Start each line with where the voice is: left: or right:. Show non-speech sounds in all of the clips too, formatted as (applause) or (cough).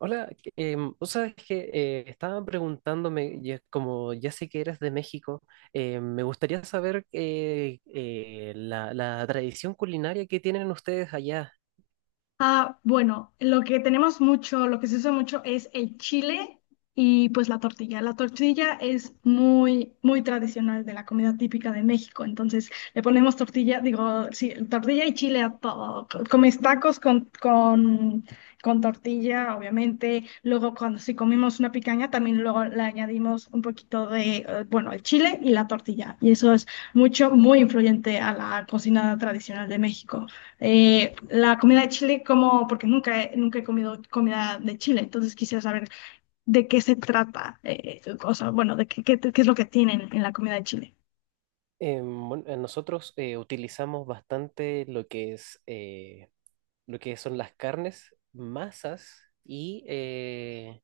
right: Hola. Vos sabes que estaba preguntándome, como ya sé que eres de México, me gustaría saber la tradición culinaria que tienen ustedes allá.
left: Ah, bueno, lo que tenemos mucho, lo que se usa mucho es el chile y pues la tortilla. La tortilla es muy, muy tradicional de la comida típica de México. Entonces le ponemos tortilla, digo, sí, tortilla y chile a todo. Comes tacos con tortilla, obviamente. Luego cuando si comemos una picaña, también luego le añadimos un poquito de, bueno, el chile y la tortilla. Y eso es mucho, muy influyente a la cocina tradicional de México. ¿ La comida de Chile, como, porque nunca he comido comida de Chile, entonces quisiera saber de qué se trata? O sea, bueno, de qué, qué es lo que tienen en la comida de Chile.
right: Bueno, nosotros utilizamos bastante lo que es lo que son las carnes, masas.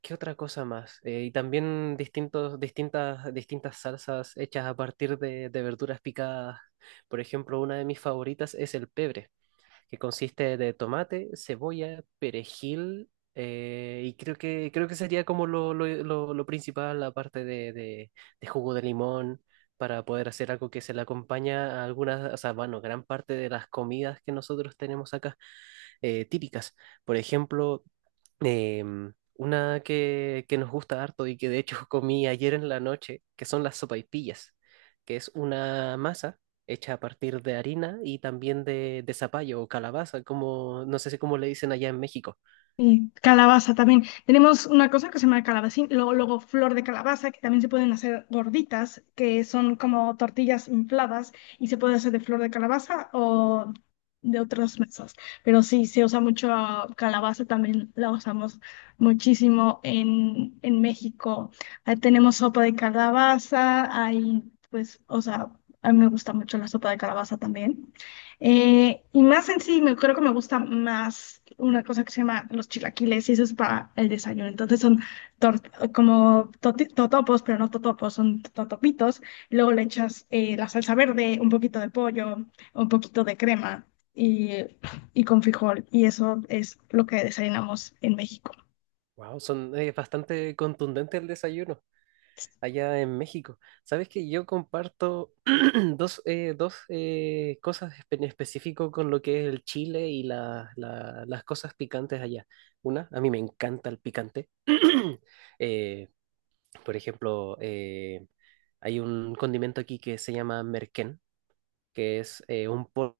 right: ¿Qué otra cosa más? Y también distintas salsas hechas a partir de verduras picadas. Por ejemplo, una de mis favoritas es el pebre, que consiste de tomate, cebolla, perejil, y creo que sería como lo principal, aparte de jugo de limón, para poder hacer algo que se le acompaña a algunas, o sea, bueno, gran parte de las comidas que nosotros tenemos acá, típicas. Por ejemplo, una que nos gusta harto y que de hecho (laughs) comí ayer en la noche, que son las sopaipillas, que es una masa hecha a partir de harina y también de zapallo o calabaza, como no sé si cómo le dicen allá en México.
left: Y calabaza también. Tenemos una cosa que se llama calabacín, luego flor de calabaza, que también se pueden hacer gorditas, que son como tortillas infladas y se puede hacer de flor de calabaza o de otras mesas. Pero sí, se usa mucho calabaza, también la usamos muchísimo en México. Ahí tenemos sopa de calabaza, hay pues, o sea, a mí me gusta mucho la sopa de calabaza también. Y más en sí, creo que me gusta más una cosa que se llama los chilaquiles, y eso es para el desayuno. Entonces son totopos, pero no totopos, son totopitos. Y luego le echas la salsa verde, un poquito de pollo, un poquito de crema y, y con frijol. Y eso es lo que desayunamos en México.
right: Wow, es bastante contundente el desayuno allá en México. Sabes que yo comparto (clears throat) dos cosas en específico con lo que es el chile y las cosas picantes allá. Una, a mí me encanta el picante. (clears throat) Eh, por ejemplo, hay un condimento aquí que se llama merquén, que es un polvo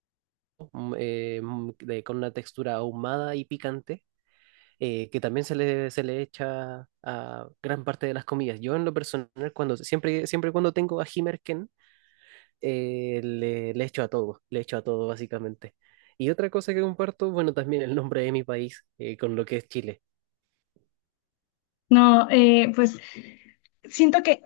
right: con una textura ahumada y picante, que también se se le echa a gran parte de las comidas. Yo en lo personal, siempre, siempre cuando tengo ají Himerken, le echo a todo, le echo a todo básicamente. Y otra cosa que comparto, bueno, también el nombre de mi país con lo que es Chile.
left: No, pues siento que,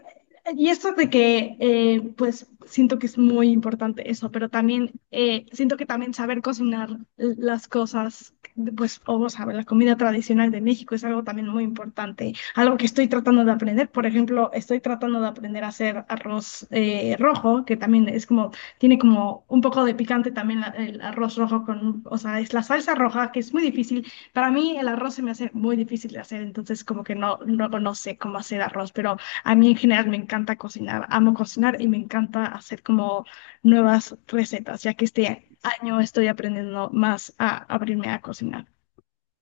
left: y esto de que, pues siento que es muy importante eso, pero también siento que también saber cocinar las cosas, pues, o saber la comida tradicional de México es algo también muy importante, algo que estoy tratando de aprender. Por ejemplo, estoy tratando de aprender a hacer arroz rojo, que también es como, tiene como un poco de picante también el arroz rojo con, o sea, es la salsa roja, que es muy difícil. Para mí el arroz se me hace muy difícil de hacer, entonces como que no, no sé cómo hacer arroz, pero a mí en general me encanta cocinar, amo cocinar y me encanta hacer como nuevas recetas, ya que este año estoy aprendiendo más a abrirme a cocinar.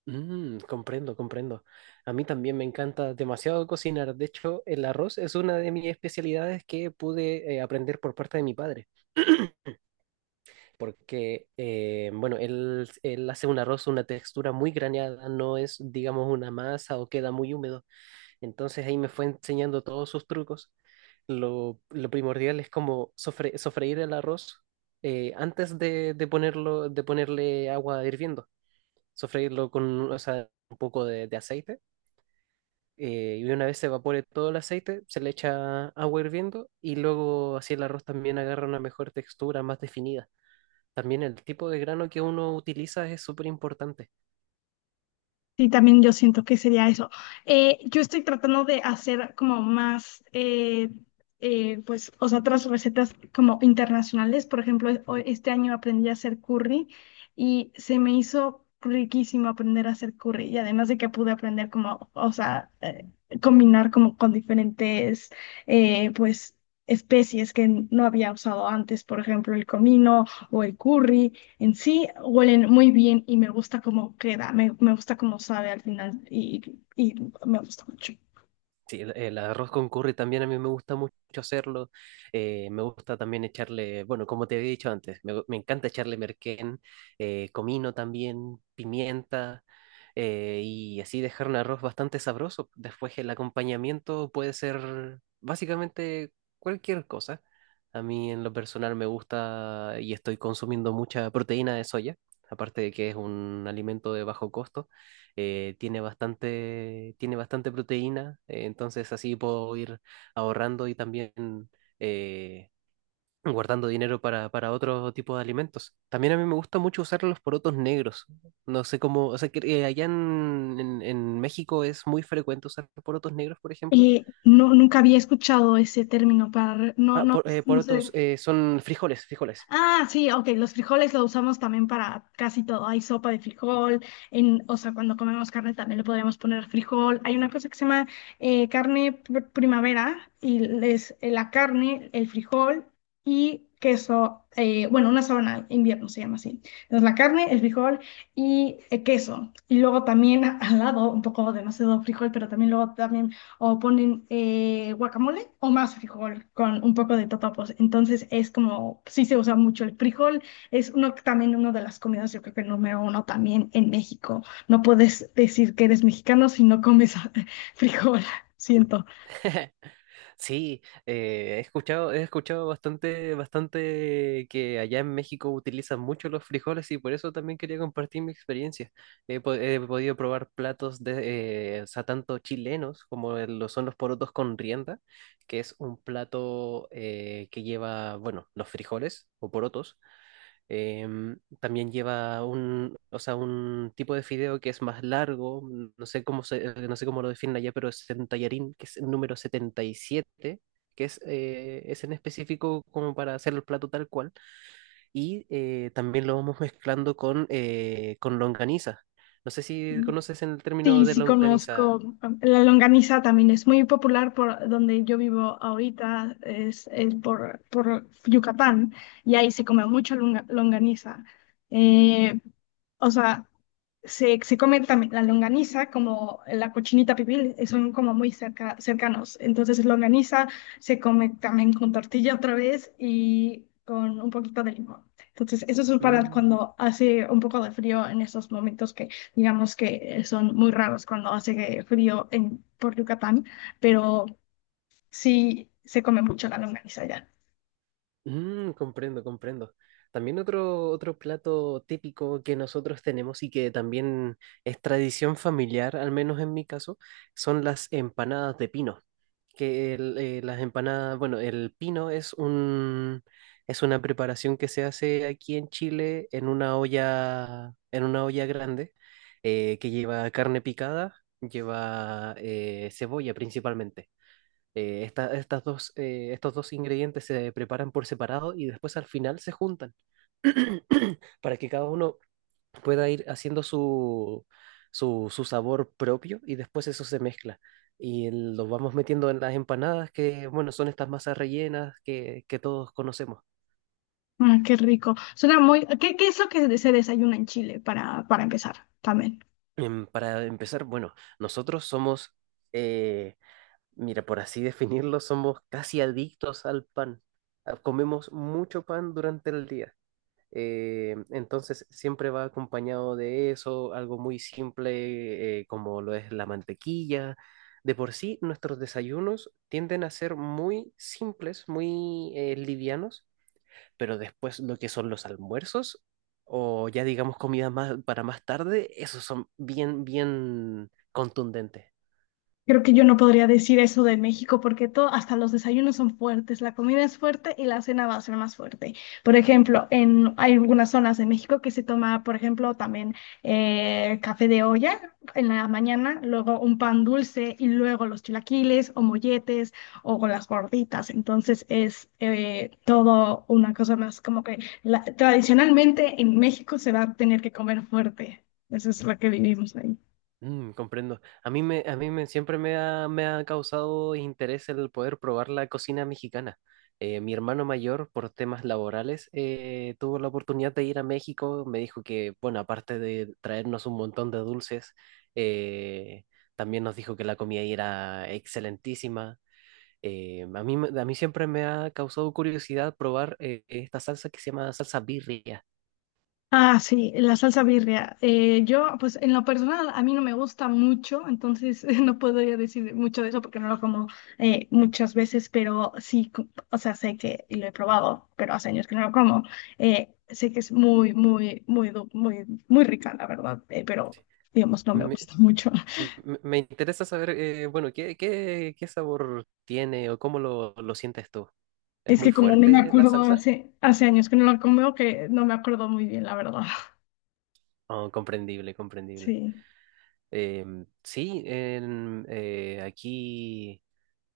right: Comprendo, comprendo. A mí también me encanta demasiado cocinar. De hecho, el arroz es una de mis especialidades que pude aprender por parte de mi padre. Porque, bueno, él hace un arroz, una textura muy graneada, no es, digamos, una masa o queda muy húmedo. Entonces ahí me fue enseñando todos sus trucos. Lo primordial es como sofreír el arroz, antes de ponerlo, de ponerle agua hirviendo. Sofreírlo con, o sea, un poco de aceite. Y una vez se evapore todo el aceite, se le echa agua hirviendo y luego así el arroz también agarra una mejor textura, más definida. También el tipo de grano que uno utiliza es súper importante.
left: Sí, también yo siento que sería eso. Yo estoy tratando de hacer como más, pues, o sea, otras recetas como internacionales. Por ejemplo, este año aprendí a hacer curry y se me hizo riquísimo aprender a hacer curry. Y además de que pude aprender como, o sea, combinar como con diferentes, pues, especies que no había usado antes. Por ejemplo, el comino o el curry en sí huelen muy bien y me gusta cómo queda, me gusta cómo sabe al final y me gusta mucho.
right: Sí, el arroz con curry también a mí me gusta mucho hacerlo. Me gusta también echarle, bueno, como te había dicho antes, me encanta echarle merquén, comino también, pimienta, y así dejar un arroz bastante sabroso. Después el acompañamiento puede ser básicamente cualquier cosa. A mí en lo personal me gusta y estoy consumiendo mucha proteína de soya, aparte de que es un alimento de bajo costo. Tiene bastante, tiene bastante proteína, entonces así puedo ir ahorrando y también eh, guardando dinero para otro tipo de alimentos. También a mí me gusta mucho usar los porotos negros. No sé cómo, o sea, que allá en México es muy frecuente usar porotos negros, por ejemplo.
left: No, nunca había escuchado ese término para, no,
right: Ah,
left: no
right: porotos
left: sé.
right: son frijoles, frijoles.
left: Ah, sí, ok, los frijoles lo usamos también para casi todo. Hay sopa de frijol, en, o sea, cuando comemos carne también le podríamos poner frijol. Hay una cosa que se llama carne primavera y es la carne, el frijol y queso, bueno, una sábana invierno se llama así. Entonces la carne, el frijol y queso. Y luego también (laughs) al lado, un poco demasiado frijol, pero también luego también o ponen guacamole o más frijol con un poco de totopos. Entonces es como, sí se usa mucho el frijol, es uno, también una de las comidas, yo creo que número uno también en México. No puedes decir que eres mexicano si no comes (laughs) frijol, siento.
right: (laughs) Sí, he escuchado bastante, bastante que allá en México utilizan mucho los frijoles y por eso también quería compartir mi experiencia. He podido probar platos o sea, tanto chilenos como lo son los porotos con rienda, que es un plato que lleva, bueno, los frijoles o porotos. También lleva o sea, un tipo de fideo que es más largo, no sé cómo lo definen allá, pero es un tallarín, que es, el número 77 que es en específico como para hacer el plato tal cual. También lo vamos mezclando con longaniza. No sé si conoces el término
left: Sí,
right: de
left: sí
right: longaniza.
left: conozco. La longaniza también es muy popular por donde yo vivo ahorita, es, por Yucatán, y ahí se come mucho longaniza. Eh, o sea, se come también la longaniza como la cochinita pibil, son como muy cerca, cercanos. Entonces, longaniza se come también con tortilla otra vez y con un poquito de limón. Entonces, eso es para
right: Mm.
left: cuando hace un poco de frío en esos momentos, digamos que son muy raros cuando hace frío en, por Yucatán, pero sí se come mucho la longaniza allá.
right: Comprendo, comprendo. También otro plato típico que nosotros tenemos y que también es tradición familiar, al menos en mi caso, son las empanadas de pino. Las empanadas, bueno, el pino es es una preparación que se hace aquí en Chile en una olla grande, que lleva carne picada, lleva cebolla principalmente. Estos dos ingredientes se preparan por separado y después al final se juntan (clears throat) para que cada uno pueda ir haciendo su sabor propio y después eso se mezcla. Y lo vamos metiendo en las empanadas que, bueno, son estas masas rellenas que todos conocemos.
left: Ah, qué rico. Suena muy… ¿Qué, qué es lo que se desayuna en Chile para empezar también?
right: Para empezar, bueno, nosotros somos, eh, mira, por así definirlo, somos casi adictos al pan. Ah, comemos mucho pan durante el día. Entonces siempre va acompañado de eso, algo muy simple como lo es la mantequilla. De por sí, nuestros desayunos tienden a ser muy simples, muy livianos, pero después lo que son los almuerzos o ya digamos comida más para más tarde, esos son bien, bien contundentes.
left: Creo que yo no podría decir eso de México porque todo, hasta los desayunos son fuertes, la comida es fuerte y la cena va a ser más fuerte. Por ejemplo, en, hay algunas zonas de México que se toma, por ejemplo, también café de olla en la mañana, luego un pan dulce y luego los chilaquiles o molletes o con las gorditas. Entonces es todo una cosa más como que tradicionalmente en México se va a tener que comer fuerte. Eso es lo que vivimos ahí.
right: Comprendo. A mí me siempre me ha causado interés el poder probar la cocina mexicana. Mi hermano mayor, por temas laborales, tuvo la oportunidad de ir a México. Me dijo que, bueno, aparte de traernos un montón de dulces, eh, también nos dijo que la comida ahí era excelentísima. A mí siempre me ha causado curiosidad probar esta salsa que se llama salsa birria.
left: Ah, sí, la salsa birria. Yo, pues en lo personal, a mí no me gusta mucho, entonces (laughs) no puedo yo decir mucho de eso porque no lo como muchas veces, pero sí, o sea, sé que, y lo he probado, pero hace años que no lo como, sé que es muy, muy rica, la verdad, pero digamos, no me gusta mucho. (laughs)
right: Me interesa saber, bueno, qué sabor tiene o cómo lo sientes tú? ¿Es
left: Es
right: muy
left: que como no me
right: fuerte la
left: acuerdo,
right: salsa?
left: hace hace años que no lo como, que no me acuerdo muy bien, la verdad. (laughs)
right: Oh, comprendible, comprendible.
left: Sí.
right: Sí, aquí,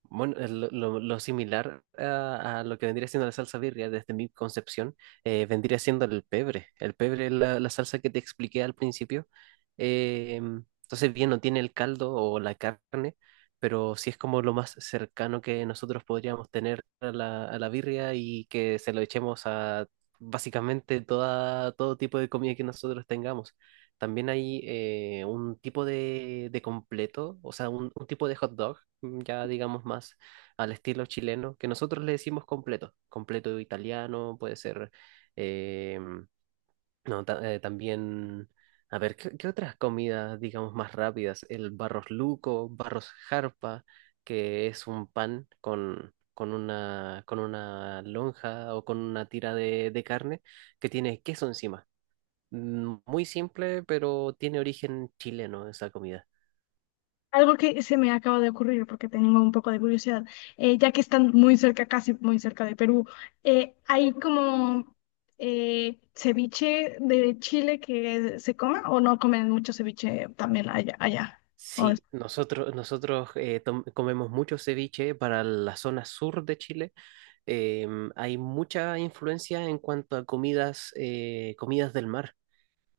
right: bueno, lo similar a lo que vendría siendo la salsa birria, desde mi concepción, vendría siendo el pebre. El pebre es la salsa que te expliqué al principio. Eh, entonces, bien, no tiene el caldo o la carne, pero sí es como lo más cercano que nosotros podríamos tener a a la birria y que se lo echemos a básicamente todo tipo de comida que nosotros tengamos. También hay un tipo de completo, o sea, un tipo de hot dog, ya digamos más al estilo chileno, que nosotros le decimos completo. Completo italiano, puede ser. eh, no, también. A ver, qué otras comidas, digamos, más rápidas? El barros luco, barros jarpa, que es un pan con una lonja o con una tira de carne que tiene queso encima. Muy simple, pero tiene origen chileno esa comida.
left: Algo que se me acaba de ocurrir porque tengo un poco de curiosidad, ya que están muy cerca, casi muy cerca de Perú, ¿hay como ceviche de Chile que se coma o no comen mucho ceviche también allá, allá?
right: Sí, nosotros comemos mucho ceviche para la zona sur de Chile. Hay mucha influencia en cuanto a comidas, comidas del mar.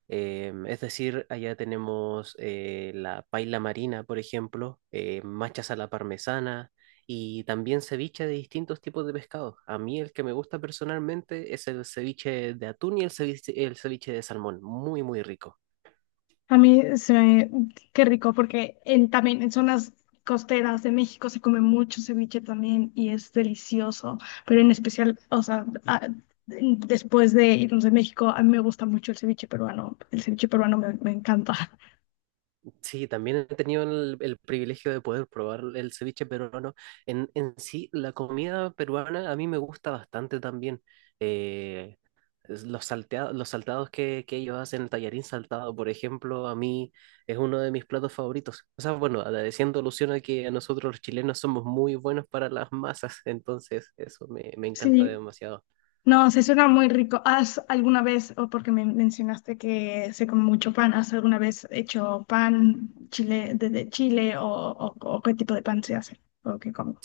right: Es decir, allá tenemos la paila marina, por ejemplo, machas a la parmesana y también ceviche de distintos tipos de pescado. A mí el que me gusta personalmente es el ceviche de atún y el ceviche de salmón. Muy, muy rico.
left: A mí se me… Qué rico, porque en, también en zonas costeras de México se come mucho ceviche también y es delicioso, pero en especial, o sea, después de irnos de México, a mí me gusta mucho el ceviche peruano me encanta. (laughs)
right: Sí, también he tenido el privilegio de poder probar el ceviche peruano. En sí, la comida peruana a mí me gusta bastante también. Eh, es Los, salteados los saltados que ellos hacen, el tallarín saltado, por ejemplo, a mí es uno de mis platos favoritos. O sea, bueno, agradeciendo alusión a que a nosotros los chilenos somos muy buenos para las masas, (laughs) entonces eso me encanta
left: Sí,
right: demasiado.
left: no, se suena muy rico. ¿Has alguna vez, o porque me mencionaste que se come mucho pan, has alguna vez hecho pan chile desde Chile o, o qué tipo de pan se hace o qué comen?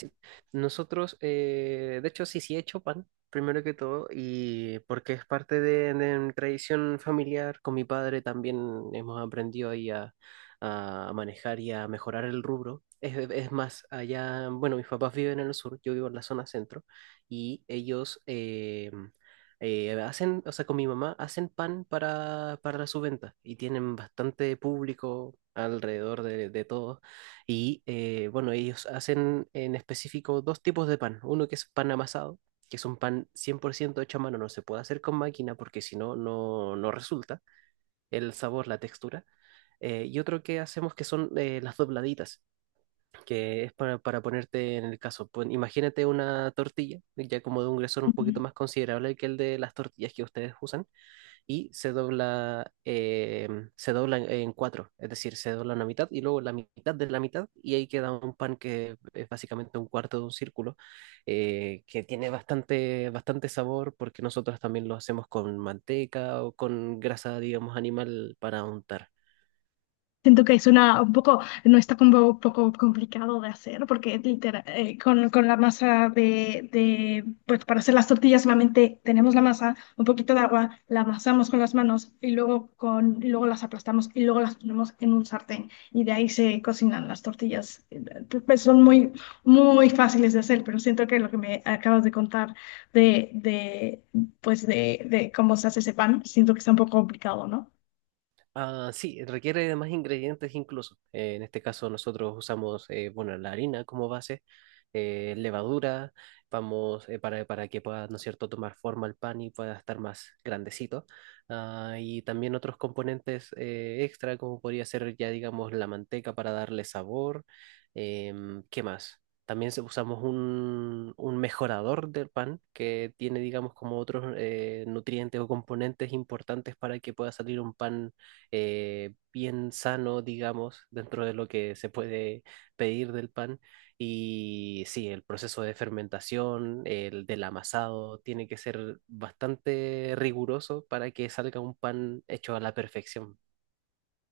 right: Nosotros, de hecho, sí, sí he hecho pan, primero que todo, y porque es parte de mi tradición familiar, con mi padre también hemos aprendido ahí a manejar y a mejorar el rubro. Es más, allá, bueno, mis papás viven en el sur, yo vivo en la zona centro, y ellos hacen, o sea, con mi mamá, hacen pan para su venta, y tienen bastante público alrededor de todos y bueno, ellos hacen en específico dos tipos de pan. Uno que es pan amasado, que es un pan 100% hecho a mano, no se puede hacer con máquina porque si no, no resulta el sabor, la textura. Y otro que hacemos que son las dobladitas, que es para ponerte en el caso. Imagínate una tortilla, ya como de un grosor un poquito
left: Ujú.
right: más considerable que el de las tortillas que ustedes usan, y se dobla en cuatro, es decir, se dobla una mitad y luego la mitad de la mitad y ahí queda un pan que es básicamente un cuarto de un círculo, que tiene bastante, bastante sabor porque nosotros también lo hacemos con manteca o con grasa, digamos, animal para untar.
left: Siento que es una, un poco, no está como un poco complicado de hacer, porque literal, con la masa pues para hacer las tortillas solamente tenemos la masa, un poquito de agua, la amasamos con las manos y luego, con, y luego las aplastamos y luego las ponemos en un sartén y de ahí se cocinan las tortillas. Pues son muy, muy fáciles de hacer, pero siento que lo que me acabas de contar de, de, pues de cómo se hace ese pan, siento que está un poco complicado, ¿no?
right: Ah, sí, requiere de más ingredientes incluso. En este caso nosotros usamos, bueno, la harina como base, levadura, vamos, para que pueda, ¿no es cierto?, tomar forma el pan y pueda estar más grandecito. Ah, y también otros componentes extra, como podría ser ya, digamos, la manteca para darle sabor. ¿Qué más? También usamos un mejorador del pan que tiene, digamos, como otros nutrientes o componentes importantes para que pueda salir un pan bien sano, digamos, dentro de lo que se puede pedir del pan. Y sí, el proceso de fermentación, el del amasado, tiene que ser bastante riguroso para que salga un pan hecho a la perfección.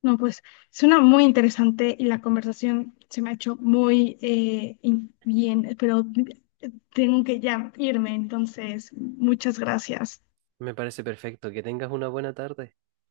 left: No, pues suena muy interesante y la conversación se me ha hecho muy bien, pero tengo que ya irme, entonces muchas gracias.
right: Me parece perfecto. Que tengas una buena tarde.